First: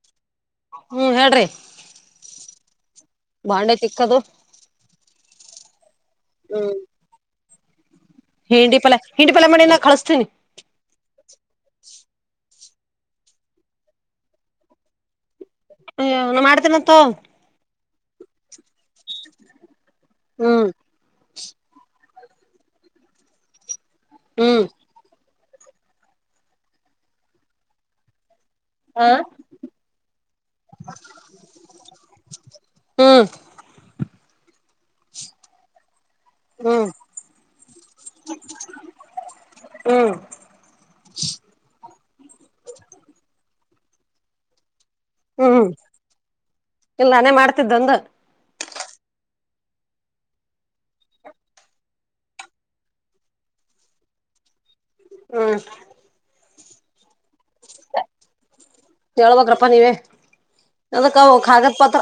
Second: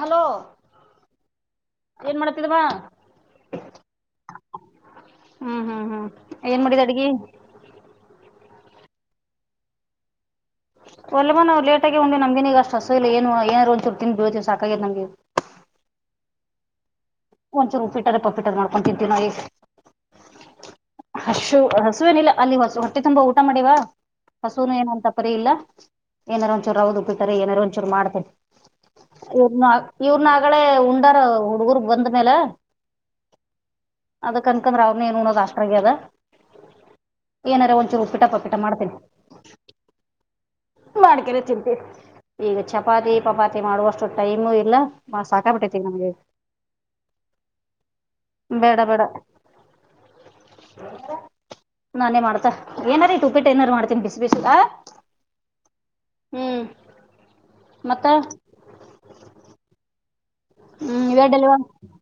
Hello ಹ್ಮ್ ಹೇಳ್ರಿ ಏನ್ ಮಾಡ್ತಿದವಾ ಬಾಂಡೆ ಚಕ್ಕದು ಹ್ಮ್ ಹ್ಮ್ ಹ್ಮ್ ಏನ್ ಮಾಡಿದೆ ಅಡಗ ಹಿಂಡಿ ಪಲ ಹಿಂಡಿ ಪಲ್ಲಲ ಮಣಿ ನ ಕಳಿಸಸ್ತೀನಿ ಒಲ್ಲಮ್ಮ ನಾವು ಲೇಟ ಆಗೋಗೊಂಡವಿ ನಮಗೆನ್ಗಷ್ಟ ಅಸ ಇಲ್ಲ ಏ ಏನಾರ ಒಂದುಚುರ್ ತಿಿ ಬೀಳ್ೀವಿ ಸಾಕಾಗಿ ನಮಗೆ ನು ಮಾಡ್ತನಂತ ಒಂದ ಚ ಉಪ್ಪಟ್ಟದ ಪಪ್ಪಿಟ್ಟದ ಮಾಡ್ ಅಂತತಿೀವಿ ನಿ ಹ್ಮ್ ಹಸು ಹಸುವೇನಿಲ್ಲ ಅಲ್ಲಿ ಹೊಸ ಹೊಟ್ಟೆ ತುಂಬಾ ಊಟ ಮಾಡಿವ ಹ್ಮ್ ಹಸುನು ಏನಂತ ಪರಿ ಇಲ್ಲ ಏನಾರು ಒಂದಚೂ ಅವ್ ಉ ಬಿಡ್ತಾರೆ ಏನಾರು ಒಂದಚೂರು ಮಾಡ್ತಾರೆ ಹ ಇವ್ರನ ಇವ್ರನ ಆಾಗಳೇ ಉಂಡಾರ ಹುಡುಗರ್ ಬಂದ ಹ್ಮ್ ಅದ ಕಣಕಂದ ರಾವಣ ಏನುನ್ನೋ ದ ಆಾಸ್ದ ಹ್ಮ್ ಏನಾರ ಒಂಚೂರು ಉಪ್ಪಿಟ ಪಪಿಟ ಮಾಡ್ತೀನಿ ಹ್ಮ್ ಮಾಡ್ಕನೆ ತಿಂತೀ ಈಗ ಚಪಾತಿ ಚಪಾತಿ ಮಾಡುವಷ್ಟು ಟೈಮು ಇಲ್ಲ ಮಾ ಹ್ಮ್ ಸಾಕಾಪಟ್ಟತ ನಮಗೆ ಇಲ್ಲ ನಾನೇ ಮಾಡ್ತಿದ್ದ ಅಂದ ಬಡಬೇಡ ನಾನೇ ಮಾಡ್ತ ಏನಾರೀ ಉಪೇಟ್ಟ ಏನಾರು ಮಾಡ್ತೀನಿ ಬಿಸಿ ಬಿಸಿಕ ಹ್ಮ ಹ್ಮ್ ಮತ್ತ ಹೇಳ್ಬೇಕ್ರಪ್ಪಾ ನೀವೇ ಹ್ಮ್ ಅದಕ್ಕ ಇವೇ ಡೆಲಿವ ಕಾಗದ ಪತ್ರ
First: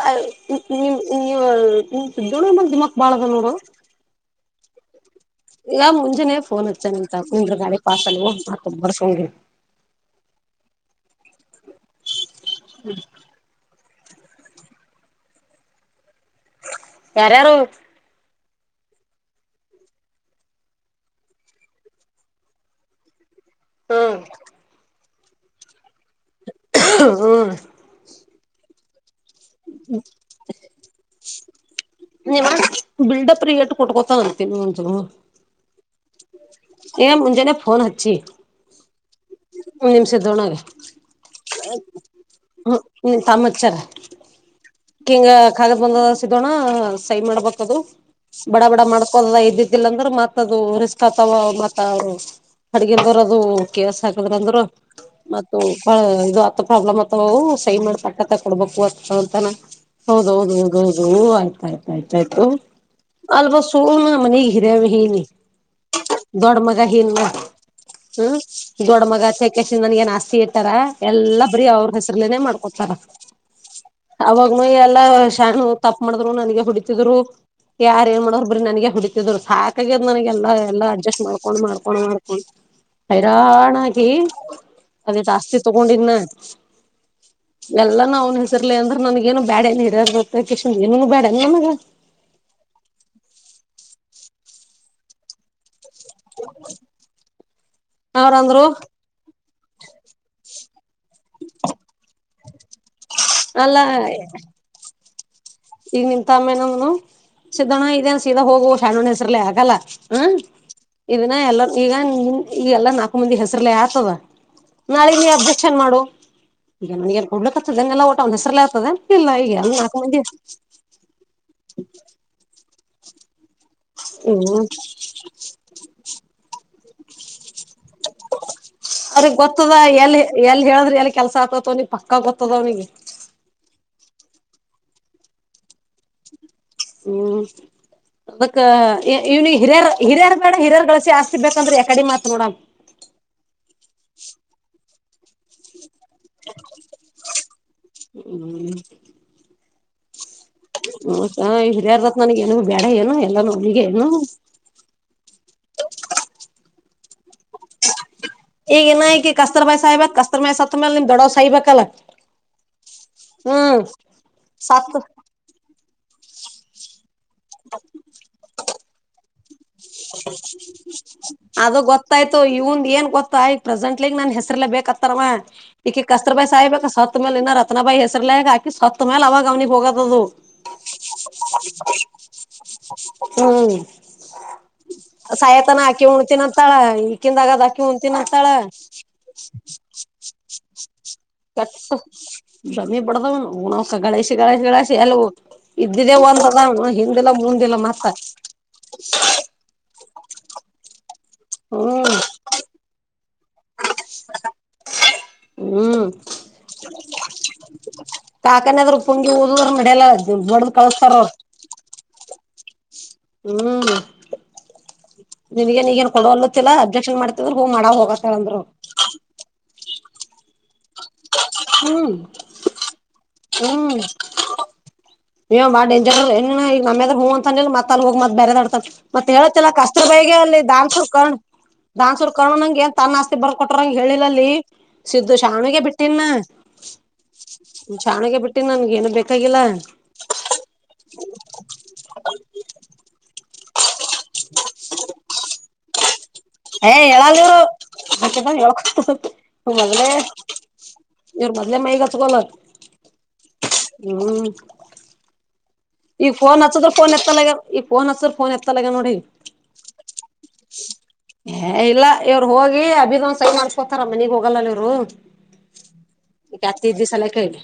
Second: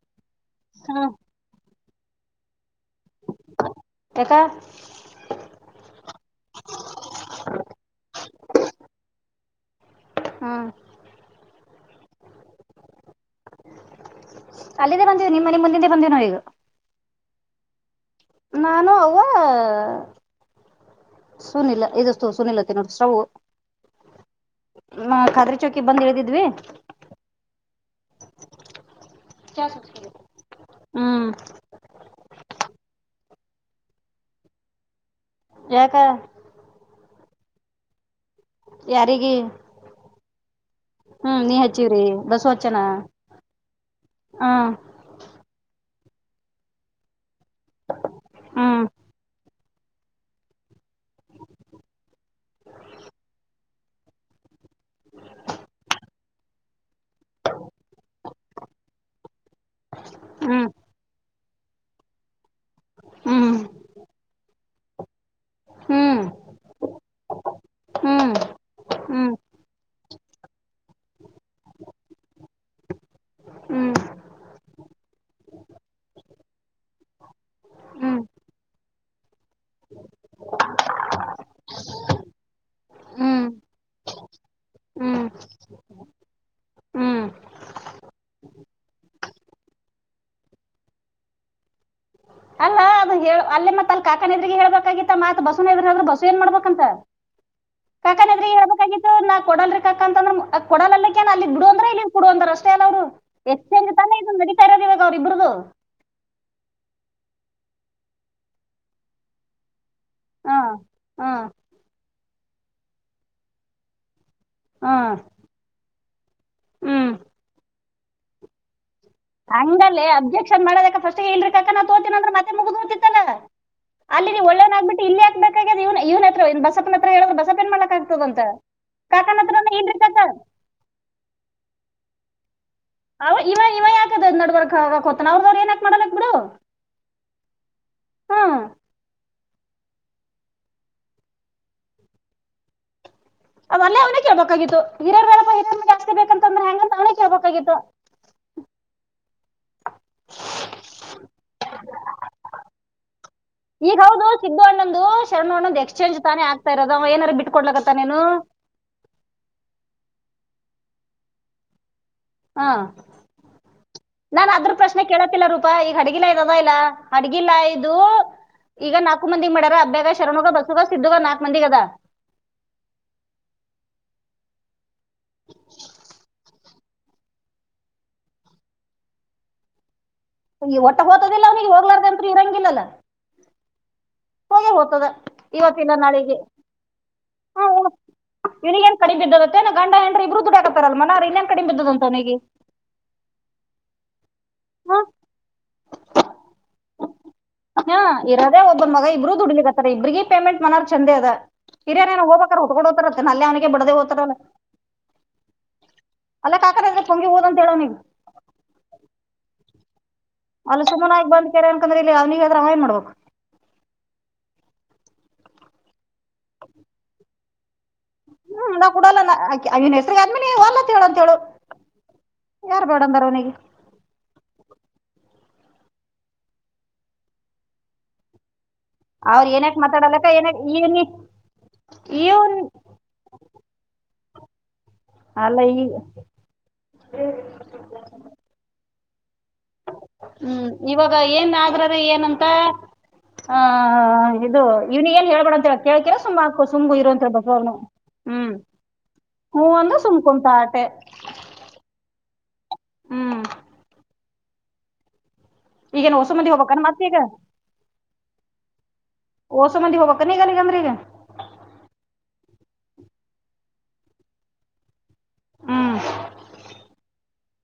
ನಿಮ ಹ್ಮ್ ನೀ ಸೋಣ ಬಂದ ದಿಮಾಕ್ ಬಾಳ ಅದ ನೋಡ ಆ ಇಲ್ಲಾ ಮುಂಜಾನನೆ ಫೋನ್ ಹಚ್ಚನೆಂತ ಕುಂದ್ರ ನಾಳೆ ಪಾಸಲ್ಕೊಂಬರ್ಸಂಗಿ [inaudible] ಹ್ಮ ಹ್ಮ್ ಅಲ್ಲಗೇ ಬಂದೇವ ನಿಮ್ಮ ಮನೆ ಮುಂದಿಂದೆ ಬಂದೇವ ಈಗ ಯಾರ ಯಾರು ನಾನು ಅವ್ವ ಸುನಿಲ್ಲ ಇದಷ್ಟು ಸುನಿಲ್ಲ ತಿನ್ನೋದು ಸ್ಟೊವು ಹ್ಮ ಹ ಖಾದ್ರಿ ಚೌಕಿ ಬಂದ್ ಇಳಿದಿದ್ವಿ ಹ್ಮ್ [inaudible] ಹ್ಮ್ ನೀವ ಬಿಲ್ಡಪ್ ರಿಯೇಟ್ ಕೊಟ್ಕೋತ ಅಂತೀನಿ ಒಂಚೂರು ಯಾಕ ಏನ ಮುಂಜಾನೆ ಫೋನ್ ಹಚ್ಚಿ ಯಾರಿಗೆ ದೊಣ ರೀ ಬಸ್ಸು ಹ್ಮ ಹಚ್ಚನ ನಿನ್ ತಮ್ಮ ಅಚ್ಚರ ಹ್ಮ್ ಹಿಂಗ ಕಾಲ ಬಂದ ದೋಣ ಸೈನ್ ಮಾಡ್ಬೇಕದು ಬಡ ಬಡ ಹ್ಮ್ ಮಾಡ್ಕೋ ಇದಿದ್ದಿಲ್ಲ ಅಂದ್ರೆ ಮತ್ತ ಅದು ರಿಸ್ಕ್ ಆ ವ ಮತ್ತ ಅವರು ಅಡ್ಗೆಲ್ದವ್ರ ಅದು ಕೇಸ್ ಹಾಕದ್ರಂದ್ರ ಮತ್ತ ಅ ಇದು ಹತ್ತ ಪ್ರಾಬ್ಲಮ್ ಆತವ ಅವು ಸೈನ್ ಮಾಡ್ ಪಕ್ಕತ ಕೊಡ್ಬೇಕು ಅಂತ ಹೌದ ಹೌದು ಹ್ಮ್ ಹೌದ ಹೌದು ಆಯ್ತು ಆ ಆಯ್ತ ಆಯ್ತಾ ಆಯ್ತು ಹ್ಮ್ ಅಲ್ವಾ ಸೋ ಮನಗ್ ಹಿರಯ ಹೀನಿ ಹ್ಮ್ ದೊಡ್ಡ ಮಗ ಇಲ್ಲ ಹ್ಮ ಹ್ಮ್ ದೊಡ್ಡ್ಮಗ ಹ್ಮ್ ಸಕ್ಲೇಶ ನನ್ಗಏನ್ ಆಸ್ತ ರಿಯೇಟರ ಎಲ್ಲಾ ಬರೀ ಅವ್ರ ಹೆಸರ್ಲನೇ ಮಾಡ್ಕೊತಾರ ಹ್ಮ್ ಅವಾಗನು ಎಲ್ಲಾ ಶಾಣು ತಪ್ಪ ಮಾಡಿದ್ರು ನನಗೆ ಹುಡಿತಿದ್ರು ಯಾರ್ ಹ್ಮ್ ಏನ್ ಮಾಡುದ್ರು ನನಗೆ ಹೊಡಿತಿದ್ರು ಸಾಕಾಗೆದೆ ನನಗೆ ಎಲ್ಲ ಎಲ್ಲ ಅಡ್ಜಸ್ಟ್ ಮಾಡ್ಕೊಂಡು ಮಾಡ್ಕೊಂಡು ಮಾಡ್ಕೊಂಡು ಹ್ಮ್ ಹೈರಾಣ ಹಾಗಿ ಅದೇ ಹ್ಮ್ ಜಾಸ್ತಿ ತಗೊಂಡಿದ್ನ ಹ್ಮ್ ಎಲ್ಲಾ ಅವ್ನ್ ಹೆಸರ್ಲಿ ಅಂದ್ರೆ ನನ್ಗೇನು ಬ್ಯಾಡ ಏನ್ ಹಿರ ಗೊತ್ತಕಿಶಾಂದ ನ್ ಏನೂ ಬೇಡೇನ್ ನನಗ ಅಲ್ಲ ಅದ ಅಲ್ಲಿ ಮತ್ತ ಅಲ್ಲಿ ಕಾಕನೆದ್ರಿಗ ಹೇಳ್ಬೇಕಾಗಿತ್ತ ಮಾತ್ ಬಸವನದ್ರ ಬಸ್ಸು ಏನ್ ಮಾಡ್ಬೇಕಂತ ಕಾಕನ ಇದರಿಗಿ ಅವ್ರಂದ್ರು ಹೇಳ್ಬೇಕಾಗಿತ್ತು ನಾ ಕೊಡ ರೀ ಕಂಕತಂದ್ರ ಕೊಡಲಲ್ಲಕಿ ಏನ ಅಲ್ಲಿದ ಬಿಡು ಅಂದ್ರೆ ಇಲ್ಲಿ ಬಿಡು ಅಂದರೆ ಅಷ್ಟೆ ಅಲ್ಲೆ ಅವ್ರು ಎಕ್ಸ್ಚೇಂಜ್ ತಾನೇ ಅಲ್ಲಾ ಇದು ನಡತಾ ಇರೋದು ಇವಾಗ ಅವ್ರ ಇಬ್ರದು. ಈಗ ನಿಮ್ಮ ತಮ್ಮನ ಏನ ಅವನು ಸಿದ್ದಣ್ಣ ಇದೇನ್ ಸೀದಾ ಹೋಗು ಶರಣ ಅಣ್ಣ ಹೆಸರ್ಲೆ ಆಗಲ್ಲ ಹ್ಮ ಹ ಹ ಇದನ್ನ ಎಲ್ಲ ಈಗ ನಿ ಈ ನಾಲ್ಕು ಮಂದಿ ಹೆಸರಲ್ಲೆ ಆತದ ಹ ನಾಳಿಗ ನೀ ಅಬ್ಜೆಕ್ಷನ್ ಮಾಡು ಈಗ ಹ್ಮ್ ನನಗೆನ್ ಕೂಡ್ಲಕ್ ಆತದಲ್ಲಾ ಒಟ್ ಅವನ ಹೆಸ್ರಲ್ಲೇ ಆತದೇನ ಇಲ್ಲ ಆ ಈಗ ನಾಲ್ಕು ಮಂದಿ ವಿಚಾರ ಮಾಡಬೇಕು ಪಸ್ಟಿಗಿ ಇಲರಿ ಕಾಕಾ ತೋತನೀ ಅಂದ್ರತ್ತ ಅಲ್ಲಿ ನೀವು ಹ್ಮ್ ಒಳ್ಳೆನ್ ಆಗ್ಬಿಟ್ಟ ಇಲ್ಲಿ ಹಾಕ್ಬೇಕ ಅಗ್ಯಾದ ಇವ್ವನ ಹತ್ರ ಇ ಬಸಪನ ಹತ್ರ ಹೇಳೋದ ಬಸಪ ಏನ್ ಮಾಡತಾನ ಅವರಿಗಿ ಗೊತ್ತದ ಎಲ್ಲಿ ಕಾಕಾ ಹೇಳಿದ್ರ ಎಲ್ಲಿ ಕೆಲ್ಸ ಆಗ್ತತ್ ಅವ್ನಿಗೆ ಪಕ್ಕ ಗೊತ್ತದ ಅವ್ನಿಗೆ. ಅವ ಇವ ಇವ ಯಾಕದ್ ನಡಬರಕ ಹೊತನ ಅವ್ರದವ್ರ ಏನಕ ಹ್ಮ್ ಹ್ಮ್ ಅದಕ್ಕ ಇವನೀಗಿ ಹಿರಿಯ ಹಿರಯಾರ್ ಬೇಡ ಹಿರಯಾರ್ಗಳ ಆಸ್ತಿ ಬೇಕಂದ್ರೆ ಯಕಡೆ ಮಾತ್ರ ನೋಡ. ಅವ ಅಲ್ಲೆ ಅವನೇ ಕೇಳಬೇಕಾಗಿತ್ತು ಹಿರಿಯರ್ ಬೇಡಪ ಹಿರಿಯರ ಆಸ್ತಿ ಬೇಕಂತಂದ್ರೆ ಹೆಂಗಂತ ಅವನೇ ಕೇಳ್ಬೇಕಾಗಿತ್ತು [inaudible] ಹ ಹ ಹಿರ್ಯಾರ್ದತ್ ನನಗ ಏನು ಬೇಡ ಏನು ಎಲ್ಲ ಅವರಿಗೆ ಈಗ ಏನು. ಹೌದು ಸಿದ್ದು ಅಣ್ಣಂದು ಶರಣು ಅಣ್ಣಂದು ಎಸ್ಚೇಜ್ ತಾನೆ ಆಗ್ತ ಇರೋದು ಅವ ಏನರಾ ಬಿಟ್ ಕೊಡ್ಲ ಈಗ ಇನಕಿ ಕಸ್ತೂರಿಬಾಯಿ ಸಾಯಬೇಕ ಕಸ್ತರ್ಮಾಯಿ ಸತ್ ಮೇಲೆ ನಿಮ್ ದೊಡವ್ ಸಹ್ಬೇಕಲ್ಲ ಹಾ ನಾನ ಅದ್ರ ಸತ್ ಪ್ರಶ್ನೆ ಕೇಳತ್ತಿಲ್ಲ ರೂಪಾ ಈಗ ಅಡಗಿಲ್ಲ ಇದ ಇಲ್ಲ ಅಡ್ಗಿಲ್ಲಯದು ಈದು ನಾ ನಾಲ್ಕು ಮಂದಿಗೆ ಅದು ಅದ ಗೊತ್ತಾಯ್ತು ಇವನ್ ಏನ್ ಗೊತ್ತಾಯ್ತ ಪ್ರೆಸೆಂಟ್ ಗ್ ನಾನ್ ಹೆಸರಿಲ್ಲ ಬೇಕ್ತರವ ಈಕಿ ಕಸ್ತರಬಾಯಿ ಸಾಯಬೇಕ ಸತ್ ಮೇಲೆ ಇ ರತ್ನ ಬಾಯಿ ಹೆಸರ್ಲ್ಲ ಆಕಿ ಸತ ಸತ್ತ ಮೇಲೆ ಅವಾಗ ಅವನಗೆ ಹೋ ಗಾದು ಈ ಒಟ್ಟ ಒದದಿಲ್ಲ ಅವ್ನಿಗೆ ಹೋಗ್ಲಾರ್ದ ಅಂತ್ರ ಇರಂಗಿಲ್ಲಲ ಹ್ಮ್ [inaudible] ಸಾಯತನ ಇವತ್ತಿಲ್ಲ ಆಕಿ ನಾಳೆಗೆ ಉನ್ತೀನಿ ಅಂತಾಳ ಈಕಿಂದಗನಾ ಹಾಕಿ ಹ್ಮ್ ಉಣ್ತನ ಅಂತಾಳ ಇವನಿಗೇನ್ ಕಡಿಮೆ ಬಿದ್ದದತ್ತೇನ ಗಂಡ ಹೆಂಡ್ರಿ ಇಬ್ರು ದುಡಿಯಾಕತ್ತಾರಲ್ ಮನಾರ್ ಇನ್ನೇನ್ ಕಡಿಮೆ ಕೆಟ್ಟ ಬಿದ್ದದಂತ ಅವನಿಗೆ ಬ್ರಮೆ ಬಡದ [inaudible] ಅ ಗಣೇಶಿ ಗಗಳೇಶಿ ಗಗಳೇಶಿ ಎಲ್ಲ ಇದ್ದಿದ್ದೇವು [inaudible] ಒಂದ ನ ಹಿಂದಿಲ್ಲ ಮುಂದಿಲ್ ಹಾ ಮತ್ತ ಇರದೇ ಒಬ್ಬನ್ ಮಗ ಇಬ್ರು ದುಡಲಿಕತರ್ ಇಬ್ರಗಿ ಪೇೆಮೆಂಟ್ ಮನರಾ ಚಂದೇ ಅದ ಹ್ಮ್ ಹಿರಿಯೇರ ಹೋಗಬೇಕರಾ ಹೊತಗೊಂಡ ಅಂತನಾ ಬಿಡದೇ ಹೊತರಲ್ಲ ಹ್ಮ್ ಪೊಂಗಿ ಹೋದ್ ಅಂತ ಹೇಳ ಅವ್ನಿಗೆ ಕಾಕನ ಏದಾರ ಪುಂಗಿ ಊದ ಹೊಲದ ಸಮನಾಗಿ ಬಂದ ಕೆರೆ ಬಂದ್ರ ಇಲ್ಲಿ ಅವನಿಗೆ ಹೇಳಿದ್ರ ಅವ ಏನು ಮಾಡ್ಬೇಕು ಹ್ಮ್ ನೀಗೇನ್ ಈಗ ಏನ ಕೊಡುವಲ್ಲತ್ತಿಲ್ಲಾ ಅಬ್ಜೆಕ್ಷನ್ ಮಾಡ್ತಿದ್ರ ಹೋಗ ಮಾಡ ಹೋಗ ಹ್ಮ್ ನಾ ಕೊಡಲ್ಲನ್ ಅಕಿನ ಹೆಸ್ರಗ ಆದ್ಮೇಲೆ ವಲಂತ ಹೇಳ ಅಂತ ಹೇಳು ಹ್ಮ್ ಯಾರು ಬೇಡ ಅಂದಾರ ಅವನಿಗೆ ಹ್ಮ್ ಏ ಅವ ಬಾಳ ಡೇಂಜರ್ ಅರಲೆ ಈಗ ನಮ್ಮ್ಯದಾಗ ಹೂವ ಅಂತ ಅ ಮತ್ತ ಅಲ್ಲಿ ಹೋಗ ಮತ್ ಬೇರೆದ ಆಡ್ತತರಾ ಮತ್ತ ಅವ್ರ ಹೇಳತ್ತಲಾ ಏನಕ್ ಮಾತಾಡಲಕ್ಕ ಕಸ್ತೂರಬಾಯಿಗೆ ಏನಕ್ ಅಲ್ಲಿ ಈ ಧಾನಸುರ ನೀ- ಕರ್ಣ ದಾನ್ಸೂರ್ ಇವ್ನ್ ಕರ್ಣಣಂಗ ಏ ತನ್ ಆಸ್ತಿ ಬರದ ಕೊಟ್ಟ್ರ ಹಂಗ ಹೇಳಿಲ್ಲ ಸಿದ್ದು ಅಲ್ಲ ಶಾಣಗ ಈ ಬಿಟ್ಟಿನ ಶಾಣಗ ಬಿಟ್ಟನ್ ನನ್ಗ ಏನು ಬೇಕ ಹ್ಮ್ ಇವಾಗ ಏನ್ ಆದ್ರಾರ ಏನಂತ ಹ ಇದು ಇವನಿಗಿ ಏನ್ ಹೇಳ್ಬೇಡ ಅಂತ ಹೇಳ ಕೇಳಕೆರಿ ಸುಮ್ಮ್ ಸುಮ್ ಇರಂತ ಬಸವನ [inaudible] ಇವರ ಸುಮ್ ಕುಂತ ಆಟೆ ಮೋದಲೆ ಮೈಗಚಗಲ ಹ್ಮ್ ಹ್ಮ್ ಈಗೇನ್ ಹೊಸ ಮಂದಿ ಈಗಫೋನ್ ಹೋಗ್ಬೇಕನ್ ಅಚ್ಚಿದ್ರ ಮತ್ ಫೋನ್ ಈಗ ಎತ್ತಲಗ್ಯಾನ್ ಈ ಫೋನ್ ಹಚ್ಚದ್ರ ಫೋನ್ ಎತ್ತಲಗ ನೋಡ ಓಹೋ ಮಂದಿ ಹೋಗಬೇಕೆಂನ್ರೀ ಈಗ ಏ ಇಲ್ಲ ಇವ್ರು ಹೋಗಿ ಅದೇನೋ ಸೈನ್ ಮಾಡ್ಸ್ಕೊತರಾ ಮನಿಗೆ ಹೋಗಲ್ಲ ಇವ್ರು ಹ್ಮ್ ಈಗತಿ ದಿವಿಸಲ್ಲ ಕೇಳಿ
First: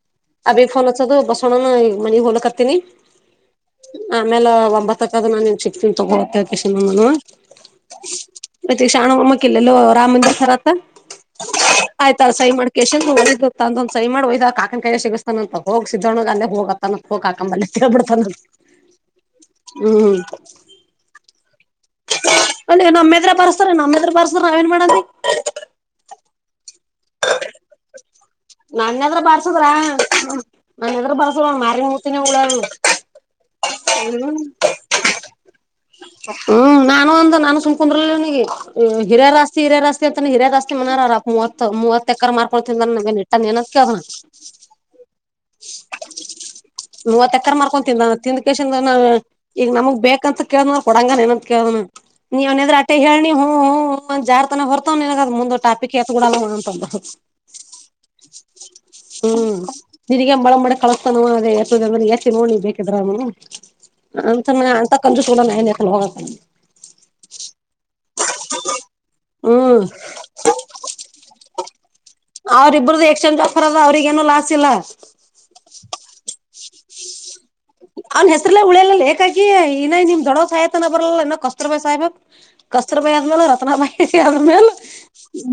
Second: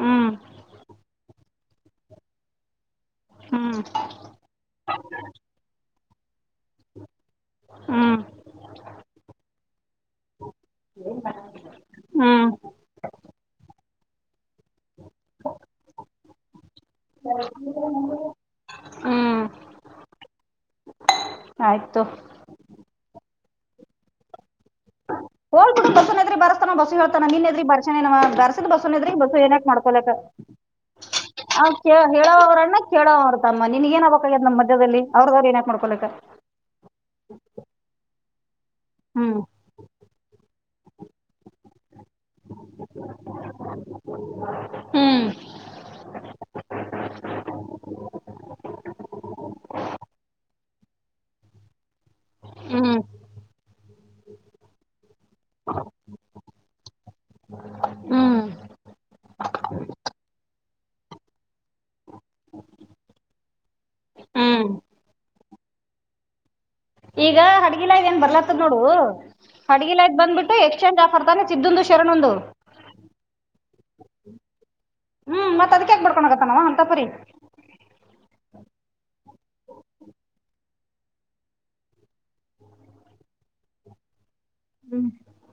ಹ್ಮ್ ಅಭಿ ಫೋನ್ ಅಚ್ಚೋದು ಈಗ ಮನಿಗೆ ಹೋಗಾಕತೀನಿ ಹ್ಮ್ ಆಮೇಲೆ ಒಂಬತ್ತಕ್ಕದ ನಾನ್ ನಿನಗೆ ಸಿಗ್ತೀನಿ ಹ್ಮ್ [unintelligible] ಶಾನೂ ಅಕ್ಕ ಇಲ್ಲಿ ರಾಮಮಂದಿರ್ ಆಯ್ತ ಅಲ್ಲಿ ಹ್ಮ್ ಸೈನ್ ಮಾಡಿ ಎಷ್ಟೋತ್ತಿಗೆ ಮನೆಗೆ ಬಂದಿ ಸೈನ್ ಮಾಡ್ ಒಯ್ದ ಕಾಕನ್ ಕೈ ಸಿಗ್ತಾನ ಅಂತ ಹೋಗ ಸಿದ್ಧಣ ಅಲ್ಲಿ ಹೋಗೋ ಹೋಗಿ ಕಾಕನಬಳಿ ಕೇಳಿಬಿಡ್ತಾನ ಹ್ಮ್ ಹು ಆಯ್ತು ತಕೊ ನಮ್ಮ ಎದ್ರು ಬರಿಸಿದ್ರೆ ನಾವೇನು ಮಾಡೋಣರೀ ಹೋಗ ಬಿಡು ಬಸನೇದುರು ಬಸುಗೆ ಹೇಳ್ತಾನ ನೀನ್ ಇದ್ರಿ ಬರ್ಸನ ಬರ್ಸದ ಬಸ್ಇದ್ರಿ ನನ್ನೆದ್ರ ಬಸ್ ಬಾರ್ಸುದ್ರ ಏನಕ್ ಮಾಡ್ಕೊಲಕ್ ನನ್ನೆದ್ರ ಬಾರ್ಸ ಹ ಮಾರಿ ಕ ಮುತಿನ ಉಳ ಹೇಳೋವ್ರಣ್ಣ ಕೇಳವ್ರ ತಮ್ಮ ನಿನ್ಗ ಏನ್ದ ನಮ್ಮ್ ಮಧ್ಯದಲ್ಲಿ ಅವ್ರದವ್ರು ಏನ ಹ್ಮ್ ನಾನು ಒಂದು ನನ್ ಸುಮ್ ಕುಂದ್ರಲ್ಲ ಆತಗಿ ಹ್ಮ್ ಹಿರಿಯರ ಆಸ್ತಿ ಅಂತಹಿರಿಯರ ಆಸ್ತಿ ಅಂತಾನಾ ಅವರ ಅಪ್ಪ ಮೂವತ್ತ ಎಕರೇ ಮಾರೀ ತಕೊಳ್ತಿಂದ್ರ ನಗೆ ನೆಟ್ಟನ್ ನಾವು ಏನ್ ಅಂತ ಕೇಳಿದ್ವ ಹ್ಮ್ ಮೂವತ್ತು ಎಕರ್ ಮಾರ್ಕೊ ತಿಂದ ತಿಂದ ಕೇಶನ್ ನಾವು ಈಗ ನಮಗ್ ಬೇಕಂತ ಕೇಳ್ದ ಕೊಡಂಗ ಏನಂತ ಕೇಳ್ದ್ ನೀವ್ನ್ರ ಆಟೇ ಹ್ಮ್ ಹೇಳಿ ಹು ಹು ಹ್ ಹ್ ಹ ಜಾರ್ ಹೊರತು ಅವು ಮುಂದ ಟಾಪಿಕ್ ಏತುಬಿಡಲ್ಲ ಹ್ಮ್ ಹ್ಮ್ ನಿಗ ಬಳಂಬಿ ಕಳಸ್ತಾನವ ಅದೇ ಎತದ್ರ ಎಸಿ ನೋಡಿ ಬೇಕಿದ್ರನು ಅಂತಮ ಹ್ಮ್ ಅಂತ ಕಂಜೂಸ್ ಈಗ ಹಡ್ಗಿಲಾಯ್ ಏನ್ ಬರ್ಲತ್ತದ ನೋಡು ಹ್ಮ್ ಹಡ್ಗಿಲಾಯ್ ಬಂದ್ಬಿಟ್ಟು ಎಕ್ಸ್ಚೇಂಜ್ ಆಫರ್ ತಾನೆ ಸಿದ್ದುದು ಶರಣೊಂದು ಅವ್ರಿಬ್ಬ್ರದು ಎಕ್ಸ್ಚೇಂಜ್ ಆಫರ್ ಆದ ಅವ್ರಿಗ ಏನೂ ಲಾಸ್ ಇಲ್ಲ ಹ್ಮ್ ಮತ್ ಅದಕ್ಯಾಕ ಬಡ್ಕೊಂಡೋಗತ್ತನವ ಅಂತ ಪರಿ ಅವನ್ ಹೆಸ್ರಲ್ಲೇ ಉಳಿಯಲಲ್ಲ ಹಾಕಾಗಿ ಇನ್ನ ನಿಮ್ ದೊಡೋ ಸಾಯತನ ಬರಲ್ಲ ಇನೋ ಕಸ್ರ್ ಬ ಸಹ್ಬಕ್ ಕಸ್ತರ ಬಾಯಿ ಆದ್ಮೇಲೆ ರತ್ನ ಬಾಯಿ ಆದ್ಮೇಲೆ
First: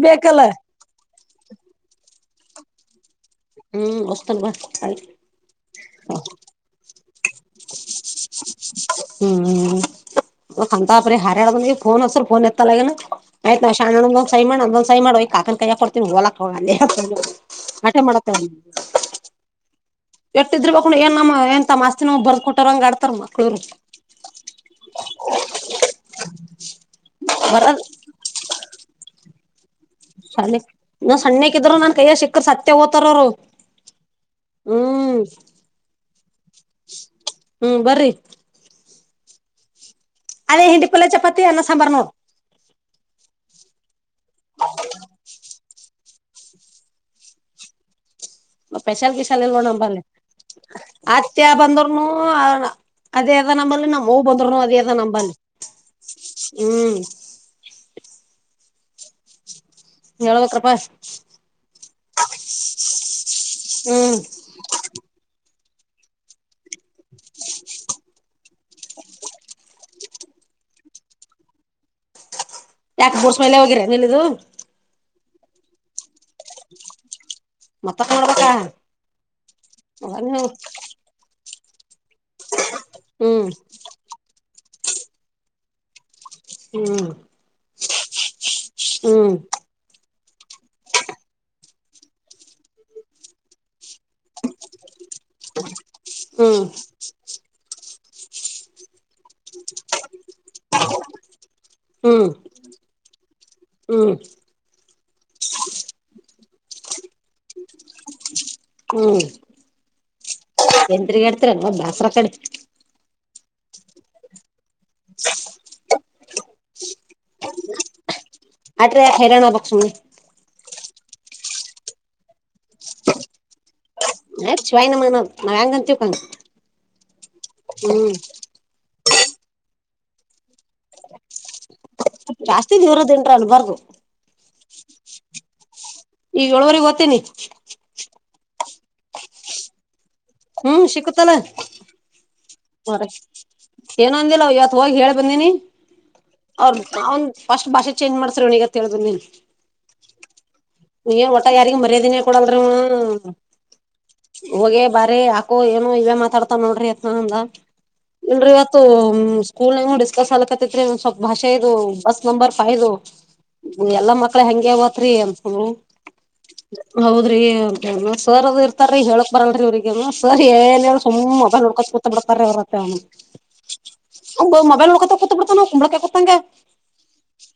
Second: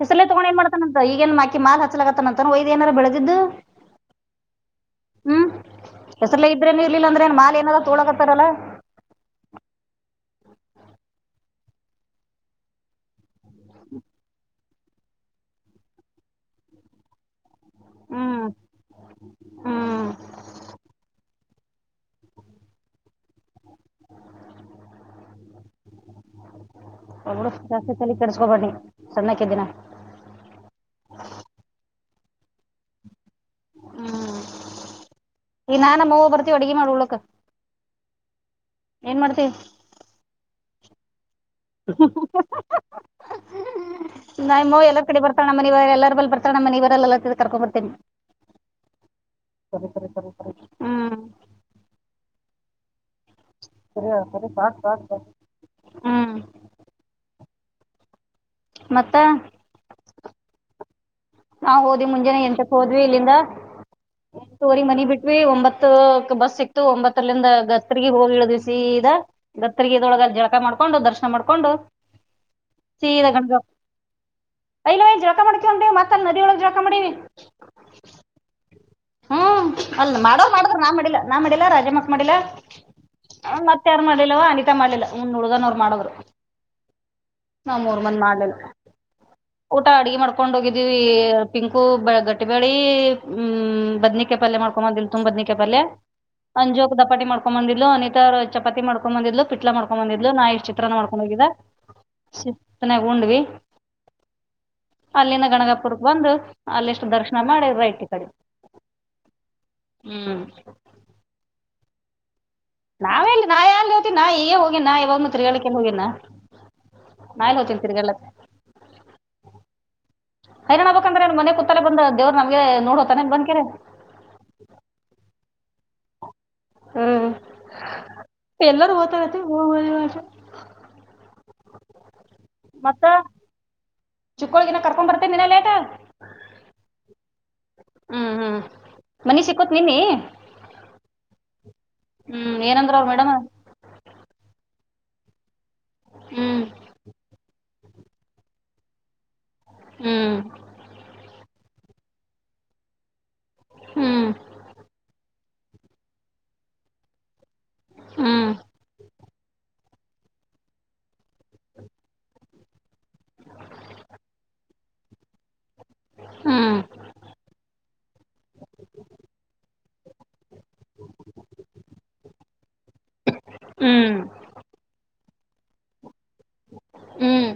ಹೆಸಲ್ಲಿ ಬೇಕಲ್ಲ ತಗೊಂಡ ಮಾಡ್ತಾನಂತ ಈಗಏನ್ಕಿ ಮಾಲ್ ಹಚ್ಚಲತನಂತ ಒಯ್ ಏನಾರ ಬೆಳೆದಿದ್ದು ಹ್ಮ್ ಹೊಸ್ತನ ಬಾ ಹೆಸರುಲ್ಲ ಇದ್ರೇನು ಇರ್ಲಿಲ್ಲ ಅಂದ್ರೆಏನ್ ಮಾಲ್ ಏನಾರ ತಕೊಳೋಕತಾರಲ್ಲ ಹ್ಮ್ ಹ್ಮ್ ಅಂತಪಾರಿ ಹಡ ಫೋನ್ ಹಚ್ಚಿದ್ರೆ ಫೋನ್ ಎತ್ತಲ್ಲ ಆಯ್ತು ನಾನು ಸೈನ್ ಮಾಡ್ ಅಂದೊ ಸೈ ಮಾಡ ಕಾಕ ಯ ಕೊಡ್ತೀನಿ ಹೋಲಕ್ ಹೋಗ ಆಟೆ ಮಾಡ ಹ್ಮ್ ಹ್ಮ್ ಎಸ್ಟಿರಬೇಕು ಏನು ನಮ್ಮ ತಮ್ಮ ಆಸ್ತಿ ನಮಗೆ ಬರೆದು ಆ ಕೊಟ್ಟ್ರ ಹಂಗ ಆಡ್ತಾರ ಮಕ್ಳೂರು ಒಬ್ಬಳ ಬರದ್ ಜಾಸ್ತಿ ತಲೆಕೆಡಸ್ಕೊ ಬನ್ನಿ ಸಣ್ಣಕ ದಿನ ಶಾಲೆ ನ ಸಣ್ಣಕ್ಕಿದರು ನನ್ ಕೈನ್ನ ಸಿಕ್ಕಿದ್ರೆ ಸತೇ ಹೋತರ ಅವ್ರು ಹ್ಮ್ ಈ ನಾನ ಅವ್ವ ಬರ್ತಿವಿ ಅಡುಗೆ ಮಾಡ ಉಳಕ್ಕೆ ಹ್ಮ್ ಬರ್ರಿ ಏನ್ ಮಾಡ್ತೀವಿ ಅದೇ ಹಿಂಡು ಪಲ್ಯ ಚಪಾತಿ ಅನ್ನ ಸಾಂಬಾರ್ ನೋಡ್ [inaudible] ನಮ್ಮ ಅವ್ವ ಎಲ್ಲ ಕಡೆ ಬತಳ್ಣ ಮನವ ಎಲ್ಲರ ಬರ್ತಾ ನಮ್ಮನ ಇವರೆಲ್ಲ ಕರ್ಕೊ ಬರ್ತೇನಿ ಸ್ಪೆಷಲ್ ಗಿಶಾಲ್ ಇಲ್ಲ ನೋಡು ನಮ್ಮಲ್ಲಿ ಸರಿ ಸರಿ ಹ್ಮ್ ಅತ್ತೆ ಬಂದ್ರನು ಅದೇ ಆದ ನಂಬಲ್ಲ ಸರಿ ನಮ್ಮ ಅವ್ವ ಸರಿ ಬಂದ್ರುನು ಅದೇ ಸಾಕ್ ಆದ ಸಾಕ್ ಸಾಕ್ ನಂಬಲ್ಲಿ ಹ್ಮ್ ಹ್ಮ್ ಮತ್ತೆ ಹೇಳ್ಬೇಕ್ರಪ್ಪಾ ನಾವ್ ಹೋದ್ವಿ ಮುಂಜಾನೆ ಎಂಟಕ್ ಹೋದ್ವಿ ಇಲ್ಲಿಂದ ಹ್ಮ್ ತೋರಿ ಮನಿ ಬಿಟ್ವಿ ಒಂಬತ್ತು ಬಸ್ ಸಿಕ್ತು ಒಂಬತ್ತಲ್ಲಿಂದ ಗತ್ತರಿಗೆ ಹೋಗಿ ಇಳ್ದಿವ ಸೀದ ಗತ್ತಗ ಇದೊಳಗ ಜಳಕ ಮಾಡ ಕೊಂಡು ದರ್ಶನ ಮಾಡ್ಕೊಂಡು ಯಾಕೆ ಸೀದಾ ಬಸ್ ಮೇಲೆ ಹೋಗಿರಾನಿಲ್ಲದು ಮಾಡ್ತೀವನ್ ಮತ್ತತ್ ನದ ಒಳಗ್ ಜಾ ಮಾಡೀ ಮತ್ತಕ್ ನೋಡ್ಬೇಕಾ ಹ್ಮ್ ಅಲ್ಲ ಮಾಡ್ ಮಾಡಿದ್ರ ನಾನ್ ಮಾಡಿಲ್ಲ ನಾ ಮಾಡ ರಾಜಮ್ಮಕ್ ಮಾಡಿಲ್ಲ ಹ್ಮ್ ಮತ್ತ ಯಾರು ಮಾಡಿಲ್ಲವ ಅನಿತಾ ಮಾಡಿಲ್ಲ ಹಂದ್ ಹುಡುಗನವರ್ ಮಾಡೋವ್ರು ಹ್ಮ್ ನಾಮೂರ್ ಮಂದ ಮಾಡಲಿಲ್ಲ ಹ್ಮ್ ಊಟ ಅಡ್ಗೆ ಮಾಡ್ಕೊಂಡ ಹೋಗಿದ್ದ ಪಿಂಕು ಗಟ್ಟಿಬಳಿ ಹ್ಮ್ ಬದ್ನಿಕ ಪಲ್ ಮಾಡ್ಕೊಂಡ್ ಬಂದಿಲ್ಲ ತುಂಬ ಬದ್ನಿಕ ಹ್ಮ್ ಹ್ಮ್ ಪಲ್ಅಂಜೋಗ ದಪಾ ಮಾಡಕೊಂಡ್ ಬಂದಿಿಲ್ಲ ಅನಿತಾ ಚಪಾತಿ ಮಾಡ್ಡ ಮಾಡ್ಕೊಂಡ ಬಂದಿದ್ಲು ಪಿಟ್ಲ ಮಾಡ್ಕೊಂಡ ಬಂದಿದ್ ನಾಷ್ಟ ಚಿತ್ರನ ಮಾಡ್ಕೊಂಡುಗಿದ್ದಾ ಹ್ಮ್ ಶತ್ತನಾಗ ಉಂಡ್ವಿ ಹ್ಮ್ ಅಲ್ಲಿಂದ ಗನಗಾಪುರಕ್ ಬಂದು ಅಲ್ಲಿಷ್ಟ ದರ್ಶನ ಮಾಡ್ಯ ರೈಟ್ ಈ ಕಡೆ ಹ್ಮ್ ಎಂತ್ರಿಗಾಡ್ತ ಬಸ್ತ್ರ ಕಡೆ ನಾವೆಲ್ಲಿ ನಾ ಎಲ್ಲಿ ಹ್ತಿನಿ ಈಗ ಹೋಗೇಿನಾ ಇವಾಗನು ತಿರಿಗಳಿಕ ಹೋಗೇಾ ನಾಗ್ ಹೋಗತೀನಿ ತಿರ್ಗಲ್ಲತ್ತ ಅಟ್ರೆ ಹೈರಾಣ ಪಕ್ಷಣ ಹೈನಣ್ಣ ಬಬೇಕಂದ್ರೆನ್ ಮನೆಗ್ ಕೂತ್ತೇ ಬಂದ ದೇವ್ ನಮಗೆ ನೋಡೋತಾನ ಬಂದಕೀರಿ ನ ಶಿವಾಯನ ಮ ನಾ ಹೆಯಾಂಗಂತ ಹ್ಮ್ ಎಲ್ಲಾರೂ ಓತಾರತಿ ಹೋಗುವಷ ಜಾಸ್ತಿ ದ ಇವರದ ಟರ ಅಲ್ಲಿ ಬಾರದು ಚಕ್ಕಳಗಿನ ಕರ್ಕೊಂಡ ಬರ್ತನಾ ಲೇಟ ಈಗ ಒಳವರೆಗೆ ಗತ್ತೇನೆ ಹ್ಮ್ ಹ್ಮ್ ಮನಿ ಸಿಕೋತ್ ನಿನ್ನಿ ಹ್ಮ್ ಸಿಕುತ್ತಲ್ಲ ಹ್ಮ್ ಮ ಏನಂದ್ರ ಅವ್ರ ಮೇಡಮ್ ಏನ ಅಂದಿಲ್ಲ ಯ ಹೋಗಿ ಹೇಳ್ ಬಂದೀನಿ ಹ್ಮ್ ಅವ್ರ ಅವನ್ ಫಸ್ಟ್ ಭಾಷೆ ಚೇಂಜ್ ಮಾಡ್ಸ್ರಗತ್ತ ಹಳ್ ಬಂದೀನಿ ಹ್ಮ್ ನೀ ಒಟ ಯಾರಿಗ ಮರ್ಯದಿನ ಕೊಡಲ್ ಹ್ಮ್ ಹೋಗೆ ಬಾರಿ ಆ ಏನೋ ಇವ ಮಾತಾಡ್ತಾವ ನೋಡ್ರಿ ಯತ್ನ ಅಂದ ಹ್ಮ್ ಇಲ್ರಿ ಇವತ್ತು ಕಕೂಲ್ ಡಿಸ್ಕಸ್ ಆಲಕತ್ರಿ ಸ್ವಲ್ಪ ಭಾಷೆ ಇದು ಬಸ್ ನಂಬರ್ ಫೈ್ ಇದು ಎಲ್ಲಾ ಮಕ್ಳ ಹೆಂಗಗೆ ತ್ರಿಂತ ಹ ಹ್ಮ್ ಹೌದ್ರಿ ಸರ್ ಅದು ಇರ್ತಾರೀ ಹೇಳಕ್ ಬರಲ್ರಿ ಅವ್ರರಿಗೆ ಸರ್ ಸು್ ಮೊಬೈಲ್ ನೋಡ್ಕೋ ಕೂತ ಬಿಡರ ಬರತ್ತೆ ಹ್ಮ್ ಅವ ಮೊಬೈಲ್ ನೋಡ್ಕತೂ ಬಿಡ್ತಾನ ಕುಂಬಳಕ ಕೊತಂಗ ಹ್ಮ್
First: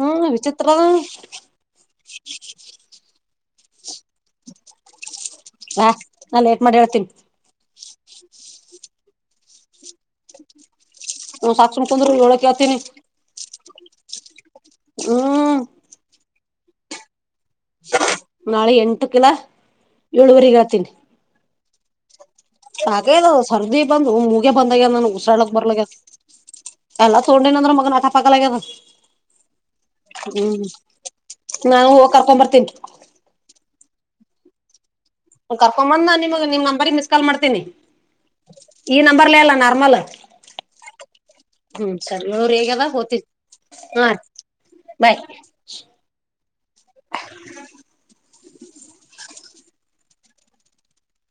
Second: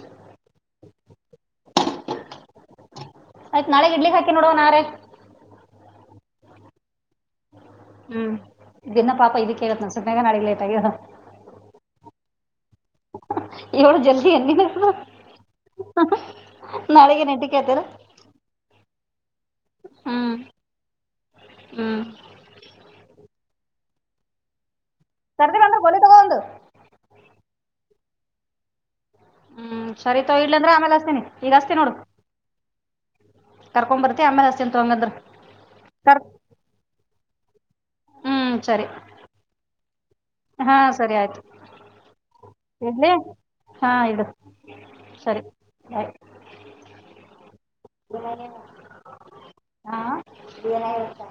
ಹ್ಮ ವಿಚಿತ್ರ ಹ್ಮ [inaudible] ಆಯ್ತ್ ನಾಳೆಗ್ ಇಡ್ಲಿ ಹಾಕಿ ನೋಡುವ ನಾರೆ ನಾ ಏಟ್ ಮಾಡಿ ಹೇಳ್ತೀನಿ ಹ್ಮ್ ದನ್ನ ಪಾಪ ಇದಕ್ಕೆೇಳತ್ ನ ಸು ಮೇಗ ನಾಡಿಗೆ ಲೇಟ್ ಆಗ ನ ಸಾಕ್ಷಸಣ ತೊಂದ್ರೋಳಕೆ ಹತೀನಿ ಎವಳು ಜಲ್ದಿ ಏ ನೀ ಹ್ಮ್ ನಾಳೆಗೆ ನೆಟಿಗೆ ನಾಳೆ ಎಂಟು ಕಿಲ ಹ್ಮ್ ಏಳುವರಿಗ ಹತೀನಿ ಹ್ಮ್ ಹಾಗೆದು ಸರ್ದಿ ಬಂದು ಮುಗ ಬಂದ ನಾನ ಉಸರಾಡಕ್ ಸರ್ದಿಲ್ಲ ಅಂದ್ರೆ ಬರ್ಲ್ಯ ಗೋಲಿ ತಗೋ ಒಂದು ಎಲ್ಲ ತೊಂಡ ಅಂದ್ರ ಮಗನ ಆಟ ಪಾಕಗ್ಯದ ಹ್ಮ್ ಸರಿತ ಇಡ್ಲ ಅಂದ್ರೆ ಆಮೇಲೆ ಅಸ್ತೀನಿ ಈಗ ಅಸ್ತ ನಾನು ನೋಡು ಹೋಗ್ ಕರ್ಕೊಂಡ್ ಬರ್ತೀನಿ ಕರ್ಕೊ ಬರ್ತಿಮೇ ಹಸ್ತ ತಂಗದರು ಕರ್ಕೊಂಡ್ ಬಂದ ನಾ ನಿಮ್ ನಂಬರ್ ಮಿಸ್ ಕಲ್ ಮಾಡ್ತೇನಿ ಹ್ಮ್ ಸರಿ ಈ ನಂಬರ್ಲ್ಲ ಅಲ್ಲ ನರ್ಮಲ್ ಹಾ ಸರಿ ಆಯ್ತು ಹ್ಮ ಚರಿರು ಹೇಗೆಲ್ಲ ಇಡ್ಲಿ ಹತ ಹಾ ಹ ಇಡು ಬಾಯ್ [inaudible] ಹಾ ಏನಾಯ್ತ